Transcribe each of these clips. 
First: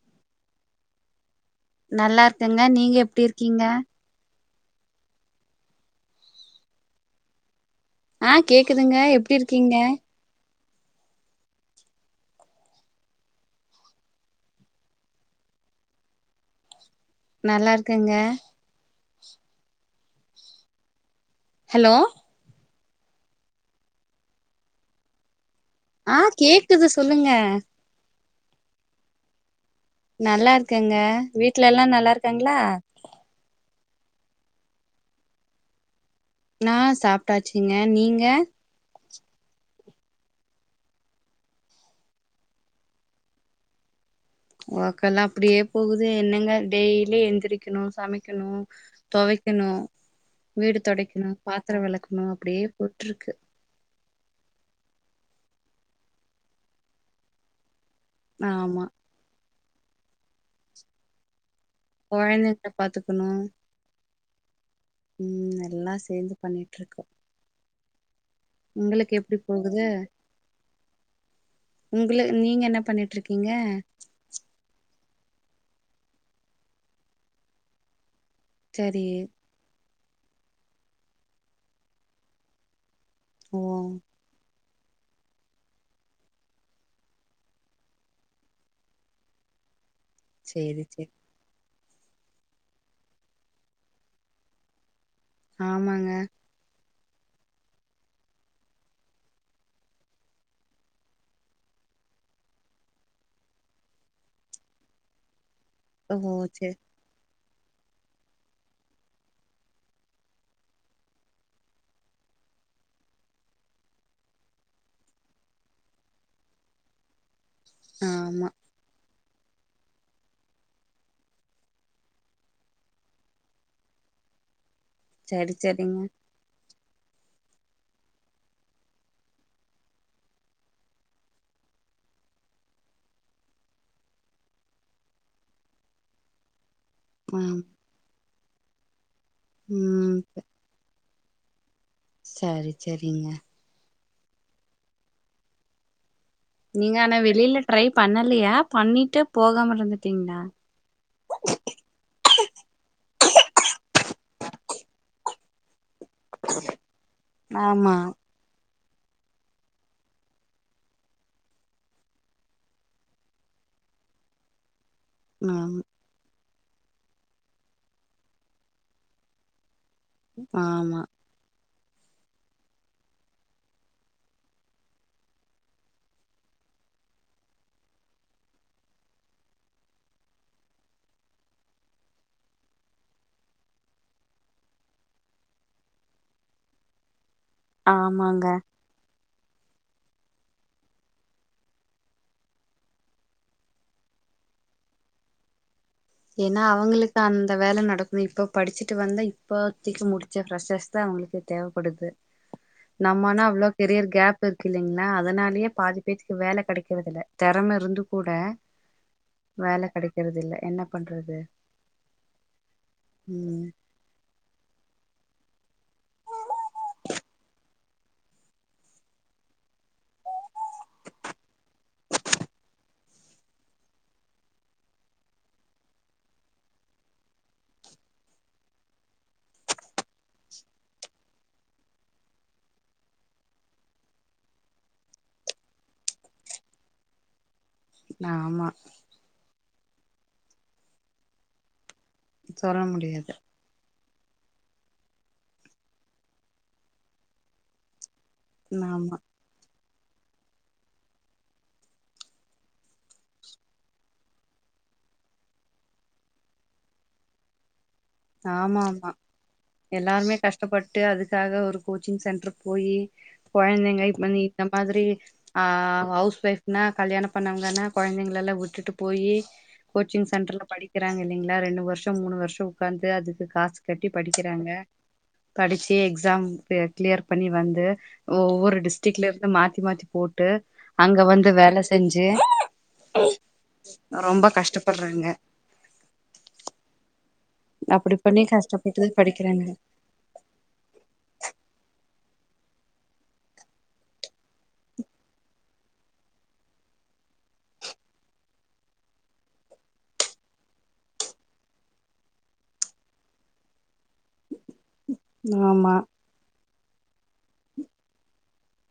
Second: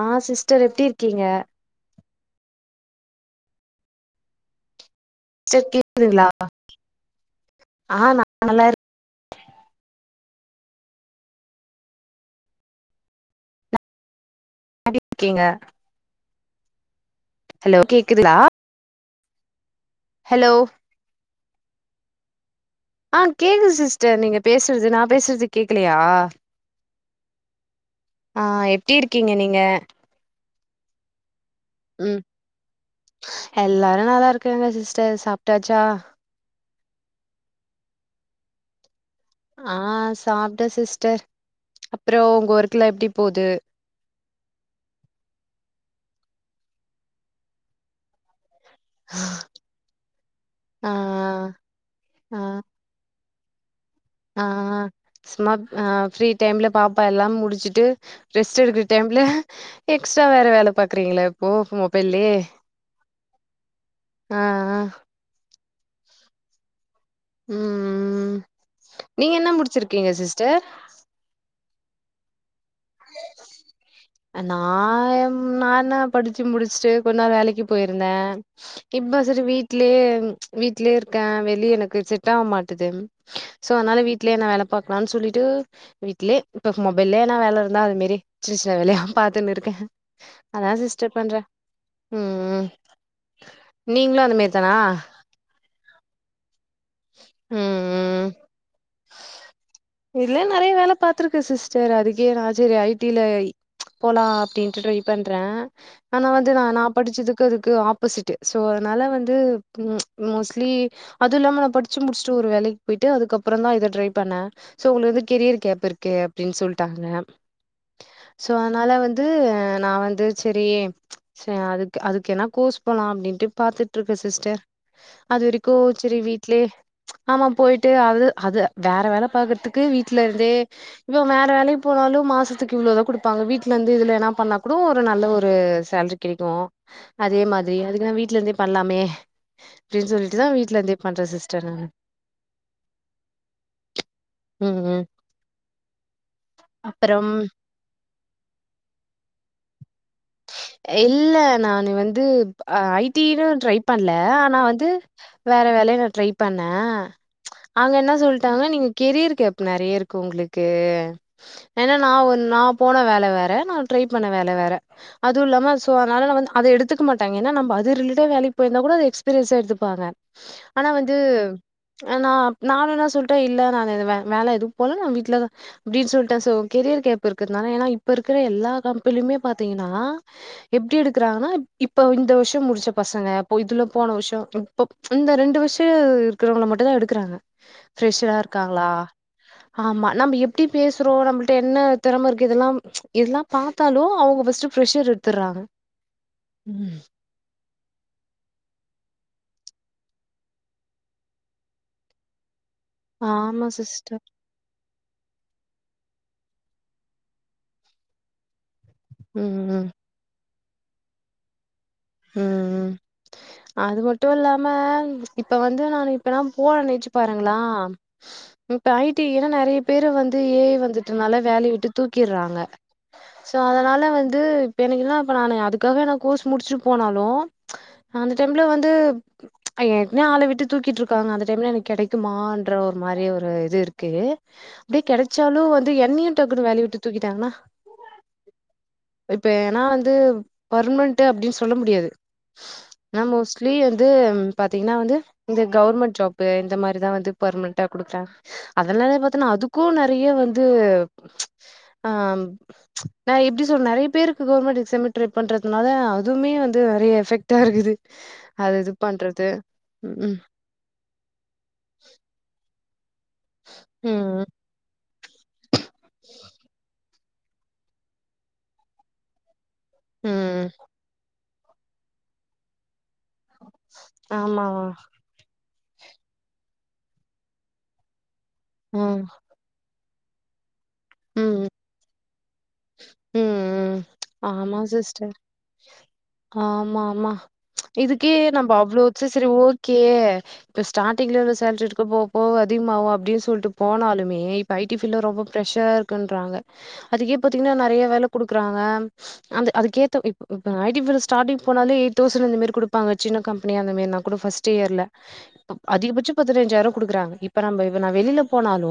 ஆ sister எப்டி இருக்கீங்க நல்லா இருக்கங்க நீங்க எப்டி இருக்கீங்க சிஸ்டர் கேக்துங்களா ஆ கேக்குதுங்க எப்டி இருக்கீங்க [unintelligible] இருக்கீங்க ஹலோ நல்லாருக்கங்க கேக்குதுலா ஹலோ ஹலோ ஆ கேக்குது சிஸ்டர் நீங்க பேசுறது நா பேசுறது கேக்கலையா ஆ கேக்குது சொல்லுங்க ஆ எப்டி இருக்கீங்க நீங்க நல்லா இருக்கங்க வீ ட்ல எல்லா நல்லாருக்காங்களா நா நல்லாதா இருக்கங்க சிஸ்டர் சாப்ட்டாச்சா நா சாப்ட்டாச்சுங்க நீங்க ஆ சாப்ட்டேன் சிஸ்டர் அப்றோ உங்க ஒர்க்கல்லா எப்டி போது ஒர்க்கெல்லா அப்டியே போகுது என்னங்க டெய்லி எந்திரிக்கணு சமைக்கணு தொவைக்கணு வீடு ஆ தொடைக்கணு பாத்தரம் வெளக்கணு அப்டியே போயிட்ருக்கு ஆ ஆ ஆ சும்மா ஆ ஃப்ரீ டைம்ல பாப்பா எல்லா முடிச்சிட்டு ரெஸ்ட் ஆமா எடுக்குற டைம்ல எக்ஸ்ட்டா வேற வேல பாக்குறீங்களா இப்போ மொபைல்லயே கொழந்தைங்கள பாத்துக்கணு ஆ ஆ ம் எல்லா சேந்து பண்ணிட்டு இருக்கோ ம் நீங்க எப்டி என்ன போகுது முடிச்சிருக்கீங்க சிஸ்டர் உங்கள நீங்க என்ன பண்ணிட்ருக்கீங்க நா நானா படிச்சி முடிச்சிட்டு கொஞ்ச நாள் வேலைக்கு போயிருந்தே இப்ப சரி வீட்லே ம் ச் வீட்லயே இருக்கேன் வெளிய எனக்கு செட்டாக மாட்டுது ஓ சோ அதனால வீட்லே நா வேல பாக்கலான்னு சொல்லிட்டு வீட்லயே இப்ப மொபைல்லயே நா வேல இரு நா அதுமேரி சின்ன சின்ன வேலையா பாத்துன்னு இருக்கே அதா சேரி சேரி சிஸ்டர் பண்றே உம் நீங்களு அந்த மேரி தானா ஆமாங்க உம் இல்ல நெறைய வேல பாத்திருக்கு சிஸ்டர் அதுக்கே நா சரி ஐ டில போலா அப்டின்ட்டு ட்ரை பண்றே. ஓ ஆனா வந்து நா சேரி நான் படிச்சதுக்கு க்குதுக்கு ஆப்போசிட் சோ அதனால வந்து ம்ச் மோஸ்ட்லி அது இல்லாம நா படிச்சு முடிச்சுட்டு ஒரு வேலைக்கு போயிட்டு அதுக்கப்பறோ தா இத ட்ரை பண்ண சோ உங்களுக்கு வந்து கெரியர் கேப் இருக்கு அப்டின்னு சொல்ட்டாங்க ஆமா சோ அதனால வந்து து நா வந்து செரி செ அதுக்கு அதுக்கு என்ன கோர்ஸ் போலா அப்டின்ட்டு பாத்துட் இருக்கே சிஸ்டர் அது சரி வரைக்கு சரிங்க செரி வீட் ஆமா போயிட்டு அது அது வேற வேல பாக்கறதுக்கு வீட்டுல இருந்தே இப்போ வேற வேலைக்கு போனாலு மாசத்துக்கு இவ்வளவுதா குடுப்பாங்க வீட்டுல இருந்து இதுல என்ன பண்ணா கூட ஒரு நல்ல ஒரு சேலரி கிடைக்கு ஆ அதே மாதி அதுக்கு நா வீட் வீட்ல இருந்தே பண்ணலாமே அப்டின் ம் சொல்லிட்தா வீட்டு்ல இருந்தே பண்ணுற சிஸ்டர் நானு சரி சரிங்க உம் உம். நீங்க ஆனா வெளியில ட்ரை பண்ணலையா பண்ணிட்டு போகாம இருக் இல்ல நான்னு வந்து ஐ டினு ட்ரை பண்ணல ஆனா வந்து வேற வேலைகள் ட்ரை பண்ண ம்ச் அவங்க ஆமா என்ன சொல்ட்டாங்க நீங்க கெரியர் கேப் நெறைய இருக்கு உங்களுக்கு ஏன்னா நா ஒரு நா போன வேல வேற நா ட்ரை பண்ண வேல வேற அது இல்லமா ஆமா சோ அதுனால நா வந்து அத எடுத்துக்க மாட்டங்க ஏன்னா நம்ப அது ரிலேட்டடா வேலைக்கு போயிருந்தா கூட அத எக்ஸ்பீரியன்ஸா எடுத்ப் ப்பாங்க ஆனா ஆமா வந்து ஆனா நானு என்னா சொல்டே இல்ல நான் வேல எதுவு போல நான் வீட்டுலதா அப்டின் சொல்லிட்டே கெரியர் கேப் இருக்கறதுனால ஏன்னா இப்ப இருக்கிற எல்லா கம்பென்லியுமே பாத் த்தீங்கன்னா எப்டி எடுக்கிறாங்கனா இப்ப இந்த வருஷோ முடிச்ச பசங்க போ இதுல போன வருஷோ இப்போ ம்ச இந்த ரெண்டு வருஷோ இருக்குறவங்கள மட்டு தா எடுக்குறாங்க ஃப்ரெஷ்ஸரா ஆமாங்க இருக்காங்களா ஆமா நம்ம எப்டி பேசுறோ நம்மள்ட்ட என்ன திறம இருக்கு இதெல்ல ம்ச் இதெல்லா பாத்தாலு அவங்க பிஸ் ஸ்ட்டு பிரெஷ்ஸர் எடுத்துர்றாங்க ஏன்னா அவுங்களுக்கு அந்த வேல நட டக்குன்னு இப்போ படிச்சுட்டு வந்தா இப்பத்திக்கு முடிச்ச பிரெஷ்ஸர்ஸ் தான் அவங்களுக்கு தேவைப்படுது நம்மனா ஆமா அவ்ளோ பெறியர் சிஸ்டர் கேப் இருக்கு இல்லைங்ளா நா அதனாலயே பாதி பேத்துக்கு வேல கெடைக்கறது இல்ல தெறம இருந்து கூட ம் வேல ம் கெடைக்கறது இல்ல என்னப் பண்றது உம் உம் ம் அது மட்டு இல்லாம இப்ப வந் து நானு இப்பல்லா போர நென்ச்சு பாருங்களா உம் இப்ப ஐ டி ன்ன நெறைய பேரு வந்து ஏ ஐ வந்துட்டுனால வேல விட்டு தூக்கிறாங்க சோ அதனால வந்து இப்ப எனக்குல்லா இப்ப நானு அதுக்காக என்ன கோர்ஸ் முடிச்சுட்டு போனாலு நா அந்த டைம்ல வந்து ஏற்கனே ஆள விட்டு தூக்கிட்டு இருக்காங்க அந்த டைம்ல எனக்கு கிடைக்குமான்ற ஒரு மாரி ஒரு இது இருக்கு அப்டியே கெடைச்சாலு வந்து என்னையு டக்குன்னு வேலய விட்டு தூக்கிட்டாங்கன்னா ஆமா ஆனா வந்து பர்மனன்டு அப்டினு சொல்ல முடியாது சொல்ல நா முடியாது மோஸ்லி வந் து பாத்தீங்கன்னா வந்து இந்த கவர்மெண்ட் ஜாபு இந்த மாரிதா வந்து பர்மன்டா குடுத்தே ஆமா அதெல்லே பாத்தேனா அதுக் கூ நெறைய வந்து நா ந எப்டி சொல் நெறைய பேருக்கு கவுர்மெண்ட் எக்ஸாம ட்ரை பண்றதுனால அதுவுமே வந்து நெறைய எஃபெக்ட் ஆ இருக்குது அது ஆமா இது ஆமா பண்றது எல்லாருமே ம் கஷ்டப்பட்டு அதுக்காக ஒரு கோச்சிங் சென்டர் போயி கொழந்தைங்க இப்ப நீ ம் இந்த மாதிரி ஆஹ் ஹவுஸ் ஒய்ஃப்னா கல்யாண பண்ணவுங்கன்னா கொழந்தைங்கல்லா விட்டுட்டு போயி கோச்சிங் சென்டர்ல ம் படிக்கிறாங்கல்ல ங்களா ரெண்டு வருஷோ மூணு வருஷோ பிரண்ட் அதுக்கு காசு கட்டி ஆமா படிக்கிறாங்க படிச்சு எக்ஸாம் பே கிளியர் பண்ணி வந்து ஒவ்வொரு ம் டிஸ்ட்ரிக்ல இருந்து மாத்தி மாத்தி போட்டு அங்க வந்து ம் வேல செஞ்சு ம் ம் [inaudible] ஆமா கஷ்டப்படுறாங்க சிஸ்டர் ஆமா ஆமா அப்டி இதுக்கே பண்ணி நம்மோ அவ்ளோ கஷ்டப்பட்டுதா வச்சு சேரி படிக்கிறாங்க ஓகே இப்ப ஸ்டாரிங்ல இவ்ளோ சேலரி இருக் போ போக அதிகமாவா அப்டினு சொல்லிட்டு போனாலுமே இப்ப ஐ டி பீல்ல ரொம்ப ஃப்ரெஷரா இருக்குன்றாங்க அதுக்கே பாத்தீங்கன்னா நெறைய வேல குடுக்குறாங்க அந்த அதுக்கேத்த இப் இப்ப ஐ டி பீல்ல ஸ்டார்டிங் போனாலே எயிட் தௌசண் அந்த மாரி குடுப்பாங்க சின்ன கம்பெனியா இந்தாமே நா கூட ஃபஸ்ட் இயர்ல [inaudible] ஆமா அதிகபட்சோ பதினைஞ்சாயிரோ குடுக்குறாங்க இப்ப நம்மோ நா வெளியில போன லு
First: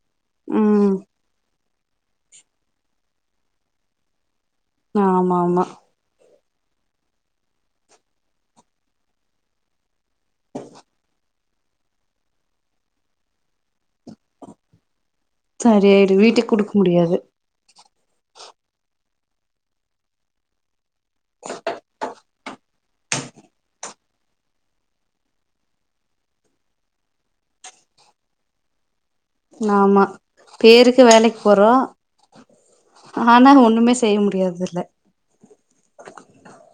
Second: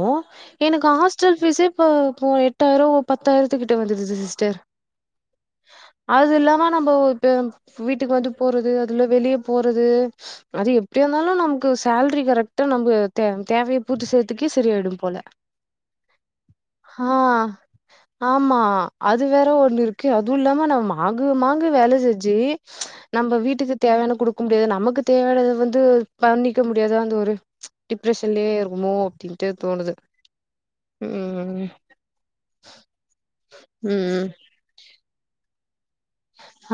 எனக்கு ம் ஹாஸ்டல் பீஸே இப்ப போ எட்டாயிரோ பத்தாயிரத்துக்கிட்ட வந்துருது சிஸ்டர் ஆமா ஆமா நம்ப இப்ப வீட்டுக்கு வந்து போறது அதுல வெளிய போறது அது எப்டியாந்தாலு நாம் க்கு சேல்ரி கரெக்ட்டா நம்ப தே தேவைய பூத்து செய்ரத்துக்கே செரிய ஆயிடு போல சரியாயிடு வீட்டுக்கு குடுக்க ஹ முடியாது ஆமா அது வேற ஒண்ணு இரு கே அதுல்லாம நம்ம மாங்கு மாங்கு வேல செஞ்சி நம்ப வீட்டுக்கு தேவையான குடுக்க முடியாது நமக்கு தேவையானத வந்து பண்ணிக்க முடியாத அந்து ஒரு டிப்ரெஷன்லயே இருக்குமோ அப்டின்ட்டு தோணுது ஆமா பேருக்கு வேலைக்கு ம் போறோ ஆனா ஒண்ணுமே செய்ய ம் முடியறதில்ல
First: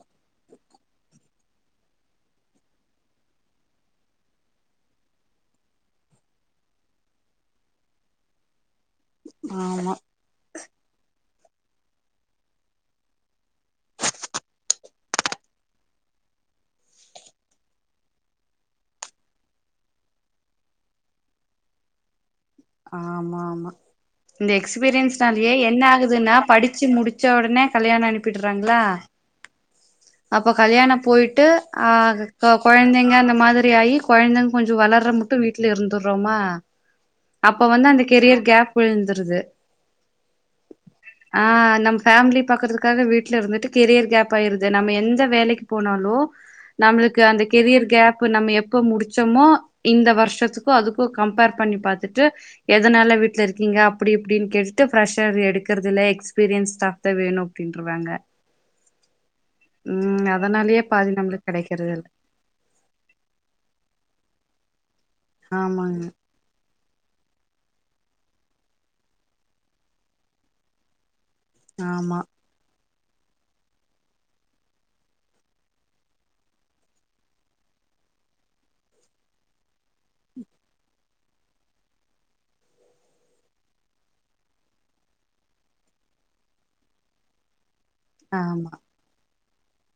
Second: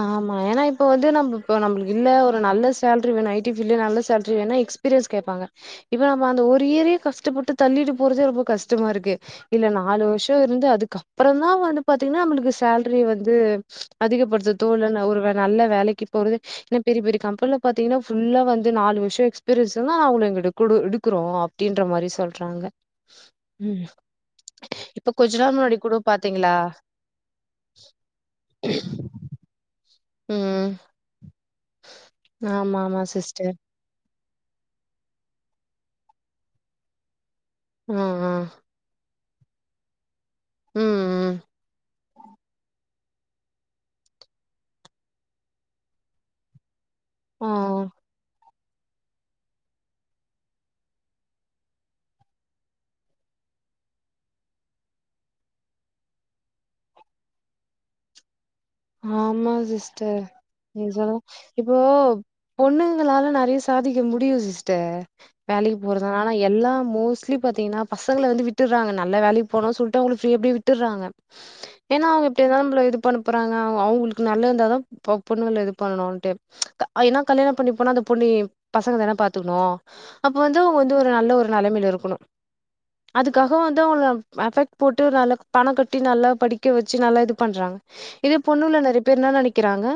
ஆமா ஏன்னா இப்ப வந்து நம்ம இப் நம்மளு இல்ல ஒரு நல்ல சேல்ரி வேணும் ஐ டி ஃபில்ட் நல்ல சேலரி வேண்ணா எக்ஸ்பீரியன்ஸ் கேட்பாங்க இப்ப நம்ம அந்த ஒரு இயரே கஷ்டப்பட்டு தள்ளிட்டு போறதே ரொம்ப கஷ்டமா இரு க்கு இல்ல ஆமா நாலு வருஷோ இருந்து அதுக்க அப்றந்தா வந்து பாத்தீங்கன்னா நம்ளுக்கு சேல்ரி வந்து அதிகப்படுத்த தோ [unintelligible] இல்ல ஒரு நல்ல வேலைக்கு போறது என்னா பெரிய பெரிய கம்பென்ல பாதீங்கன்னா ஃபுல்லா வந்து நாலு வருஷம் எக்ஸ்பீரியன்ஸ் தா அவ [unintelligible] எடுகுறோ அப்டின்ற மாரி சொல் ஆமா ஆமா இந்த இப்ப கொஞ்ச எக்ஸ்பீரியன்ஸ்னாலயே நாள் முன்னாடி என்ன கூட ஆகுதுன்னா பாத்தீங்களா படிச்சு முடிச்ச உடனே கல்யாண அனுப்பிடுறா ங்களா அப்ப ம் கல்யாண போயிட்டு ஆஹ் கொ ஆமா ஆமா கொழந்தைங்க அந்த சிஸ்டர் மாதிரி ஆயி கொழந்தங் கொஞ்சு வளர்ற முட்டு வீட்டுல இருந்தர்றோமா அப்ப வந்து ஆ அந்த ஆ கெரியர் கேப் விழுந்திருது ம் ம் [inaudible] ஹ நம் ஃபேம்லி பாக்றதுக்காக வீட்டுல ருந்துட்டு கெரியர் கேப் ஆயிருது நம்ம எந்த வேலைக்கு போனாலு நம்மளுக்கு அந்த ஆ கெரியர் கேப் நம்ம யப் க்கோ முடிச்சமோ இந்த வருஷத்துக்கு அதுக்கு கம்பேர் பண்ணி பாத் ட்டு எதனால வீட்டுல இருக்கீங்க அப்டி இப்டின் கேட்டுட்டு ஃப்ரரெஷர் எடுக்றது இல்ல எக்ஸ்பீரியன்ஸ் ஸ்டாப் தா வேணு அப்டின்ருவாங்க ஆமா சிஸ்டர் ம் அதனாலயே நீங் பாதி சொல் நம்மளுக்கு இப்போ கெடைக்கறது இல்ல பொண்ணுங்களால நெறைய சாதிக்க முடியு சிஸ் டேட் வேலக்கு ஆமாங்க போறதுனால எல்லாம் மோஸ்லி பாத்திங்கன்னா பசங்கள வந்து விட்டுறாங்க நல்ல வேலைக்கு போனு சொல்ட்டு அவங்க ஃப்ரீ அப்டியே விட்டுர்றாங்க ஏன்னா ஆமா அவங்க இப்டில நம்பள இது பனுப்ப ப்றாங்க அவங்களுக்கு நல்ல இருந்தாதா ப பொண்ணுங்கல்ல இது பண்ணணுன்டு ஏன்னா கல்யாணம் பண்ணி போனா அந்த பொண்ண பசங்க தான பாத்துக்ணு அப்ப வந்து அவங்க வந்து ஒரு நல்ல ஒரு நெலைமையில இருக்கணு அதுக்காக வந்து அவங்க எபெஃக்ட் போட்டு நல்ல பணம் கட்டி நல்லா படிக்க வச்சு நல்லா இது பண்றாங்க இதே ஆமா பொண்ணுகள நெறைய பேர் என்னா நெனைக் க்கிறாங்க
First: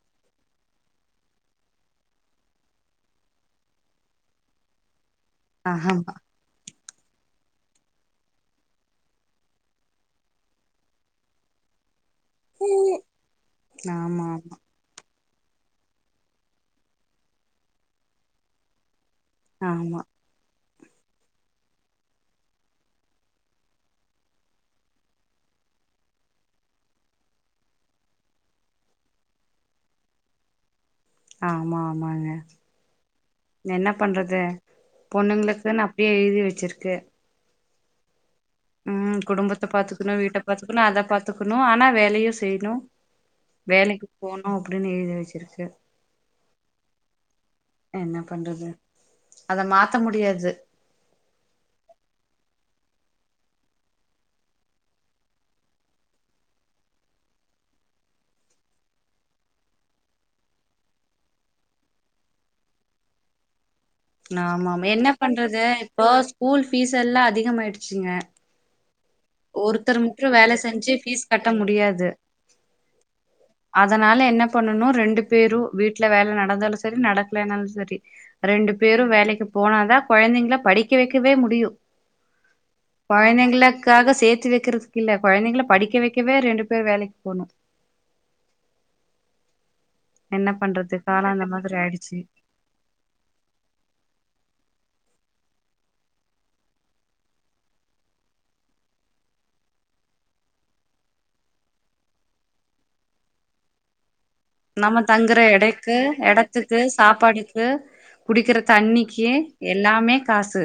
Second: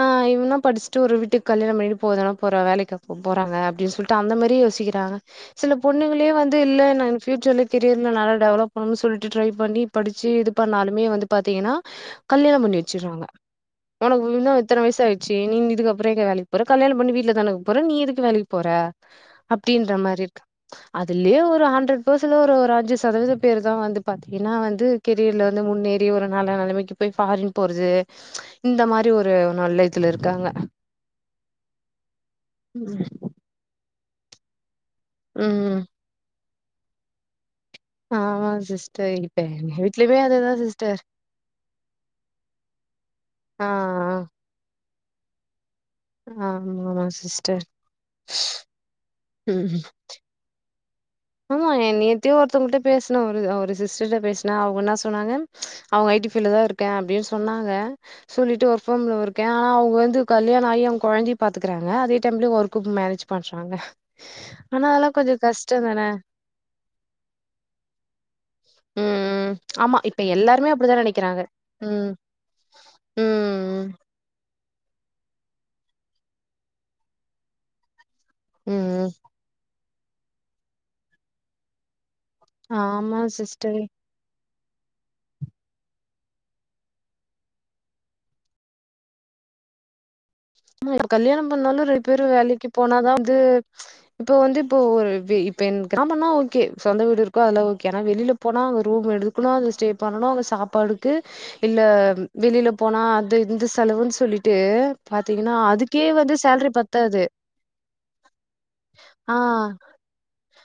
ஆ இவன்னே படிச்சுட்டு ஒரு விட்டுக்கு கல்யாண பண்ணிட்டு போக தானா போற வேலைக்கா போப் போறாங்க அப்டின்னு சொல்லிட்டு அந்த மாரி யோசிக்றாங்க சில ஆமா பொண்ணுங்களே வந்து இல்ல பியூச்சர்ல கெரியர் நல்லா டெவலப் பண்ணும்னு சொல்லிட்டு ட்ரை பண்ணி படிச்சு இது பண்ணாலுமே வந்து பாத்தீங்கன்னா கல்யாணம் பண்ணி வெச்சிறாங்க ஆமா உனக்கு ஆமா இன்னும் இத்தன வயசு ஆயி செரி நீ இதுக்கப்பறோ எங்க வேலைக் போற கல்யாணோ பண்ணி வீட்ல தான இருக்க போற நீ எதுக்கு வேலைக்கு போற அப்டின்ற ஆமா மாரி இக் அதுலயே ஒரு ஹண்ட்ரட் ப்பெர்சன்ல ஒரு ஒரு அஞ்சு சதவீத பேர் தா வந்து பாத்தீங்கன்னா வந்து கெரியர்ல வந்து முன்னேறி ஒரு நல்ல நெலமைக்கு போய் ஃபாரின் போறது இந்த மாரி ஒரு நல்ல இதுல இருக்காங்க ஆமா ஆமாங்க என்ன பண்றது ம் பொண்ணுங்களுக்குனு அப்டியே எழுதி வச்சிரு கே ஆமா சிஸ்டர் ம் இப்ப குடும்பத்த எங்க பாத்துக்கணு வீட்லயுமே வீட்ட அதேதா பாத்துக்கணு சிஸ்டர் அத பாத்துக்கணு ஆனா வேலையு செய்ணு ஆ வேலைக்கு போணு அப்டின்னு எழுதிருக் வச்சிருக்கு ஆமா சிஸ்டர் என்ன பண்றது அத ம் மாத்த முடியாது ஆமா ஏ நேத்தியே ஒருத்தவங்கட்ட பேசுனே ஒரு ஒரு சிஸ்டர்ட்ட பேசுன அவுங்க என்ன சொன்னாங்க அவுங்க ஐ டி ஃபீல்ட்தா இருக்க அப்டின்னு சொன்னாங்க சொல்லிட்டு ஒர்க் ஃப்ரம் ஹோம்ல இருக்க ஆனா அவுங்க வந்து கல்யாண ஆயி அவுங்க கொழந்தைய பாத்துக்குறாங்க அதே டைம்லையு ஒர்க்கும் மேனேஜ் பண்றாங்க ஆமா ஆனா ஆமா என்ன அதெல்லா கொஞ்சோ பண்றது கஷ்டோ தான இப்போஸ் ஸ்கூல் ஃபீஸ் எல்லா அதிகமாயிடுச்சுங்க ம் ம் ஒருத்தர் ஆமா இப்ப மற்றும் வேல எல்லாருமே செஞ்சி அப்டிதா ஃபீஸ் நெனைக்கிறாங்க கட்ட முடியாது ம் ம் அதனால என்ன பண்ணனு ரெண்டு பேரு வீட்ல வேல நடந்தாலு சரி நடக்கலேனாலு சரி ம் ரெண்டு பேரு ம் வேலைக்கு போனாதா கொழந்தைங்கள படிக்க வக்கவே முடியு ஆமா சிஸ்டர் காக சேத்தி வக்கிறதுக்கு இல்ல கொழந்தைங்கள படிக்க வக்கவே ரெண்டு பேர் வேலைக்கு போணு என்ன பண்றது ஆமா காலோ கல்யாண அந்த மாதிரி பண்ணாலு ரெண்டு ஆயிடுச்சு பேரு வேலைக்கு போனாதா வந்து இப்போ வந்து இப்போ ஒரு வே இப்ப என் கிராமன்னா ஓகே சொந்த வீடு இருக்கு அதெல்லா ஓகே ஆனா வெளில போனா அங்க ரூம் எடுக்கணு அது ஸ்டே பண்ணனு அங்க சாப்பாடுக்கு இல்ல வெளில போனா அது இந்த செலவுன்னு சொல்லி ட்டு பத் ங்கற எடைக்கு எடத்துக்கு சாப்பாடுக்கு குடிக்கிற தண்ணிக்கு ஆ எல்லாமே காசு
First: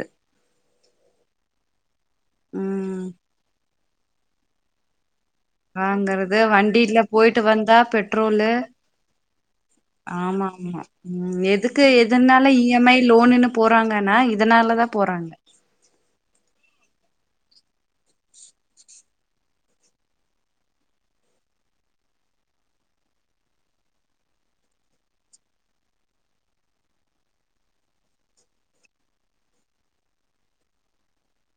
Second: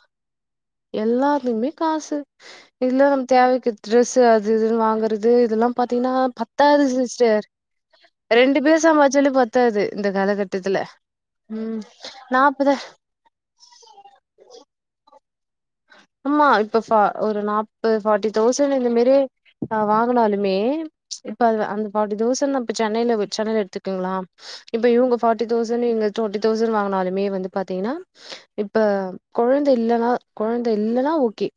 எல்லாருமேக் காசு ம் இதுல நம்ம தேவைக்கேத் டிரெஸு அது இதுன்னு வாங்குற வாங்கறது வண்டியில போயிட்டு சிஸ்டர் வந்தா பெட்ரோலு ரெண்டு பேர் சம்பாதிச்சாலே பத்தாது இந்த ஆமா காலகட்டத்துல ஆமா ம் எதுக்கு நா எதுனால இ அப்பதா எம் ஐ லோனுன்னு போறாங்கன்னா இதனாலதா போறாங்க ஆமா இப்ப ஃப ஒரு நாப்பது ஃபார்ட்டி தௌசண் இந்த மேரி ஆ வாங்குனாலுமே இப்ப அதுவ அந்த ஃபார்ட்டி தௌசண் நா இப் சென்னையில வெச் சென்னையில எடுத்துக்குங்களா இப்ப இவுங்க ஃபார்ட்டி தௌசண் இங்க டொண்டி தௌசண் வாங்குனாலுமே வந்து பாத்தீங்கன்னா இப்ப கொழந்த இல்லன்னா கொழந் இது இல்லேன்னா ஓகே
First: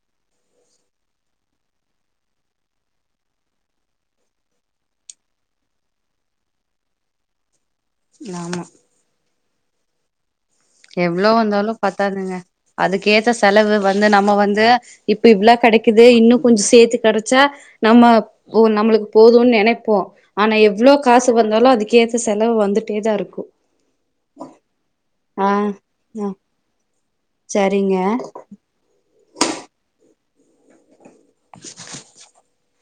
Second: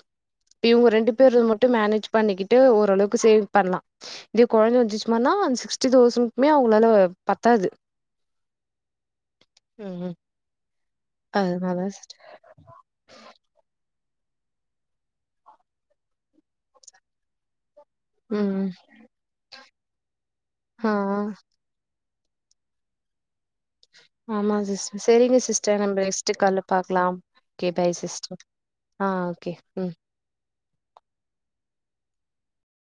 இவுங்க ரெண்டு பேரு மட்டு மேனேஜ் பண்ணிக்கிட்டு ஓரளவுக்கு சேவிங் பண்லா இதே கொழந்த வந்துச்சுமன்னா அந்த சிக்ஸ்டி தௌசனுக்குமே அவுங்களால பத்தாது நாமோ ம் ம் எவ்வளோ வந்தாலு பத்தாதுங்க அதுக்கேத்த செலவு வ த நம்ம வந்து இப்ப இவ்ளா கெடைக்குது இன்னுங் கொஞ்சோ சேத்து கெடச்சா நம்மப் ஓ ம் நம்ளுக்கு போதுனு நெனைப்போ ஆனா ஆ எவ்வளோ காசு வந்தாலு அதுக் கேத்த செலவு வந்துட்டே தாருக்கூ ஆமா சிஸ் செரிங்க சிஸ்டர் நம்ம ஆ நெக்ஸ்ட்டு கால்ல பாக்லாம் சரிங்க ஆஹ் ஓகே ம்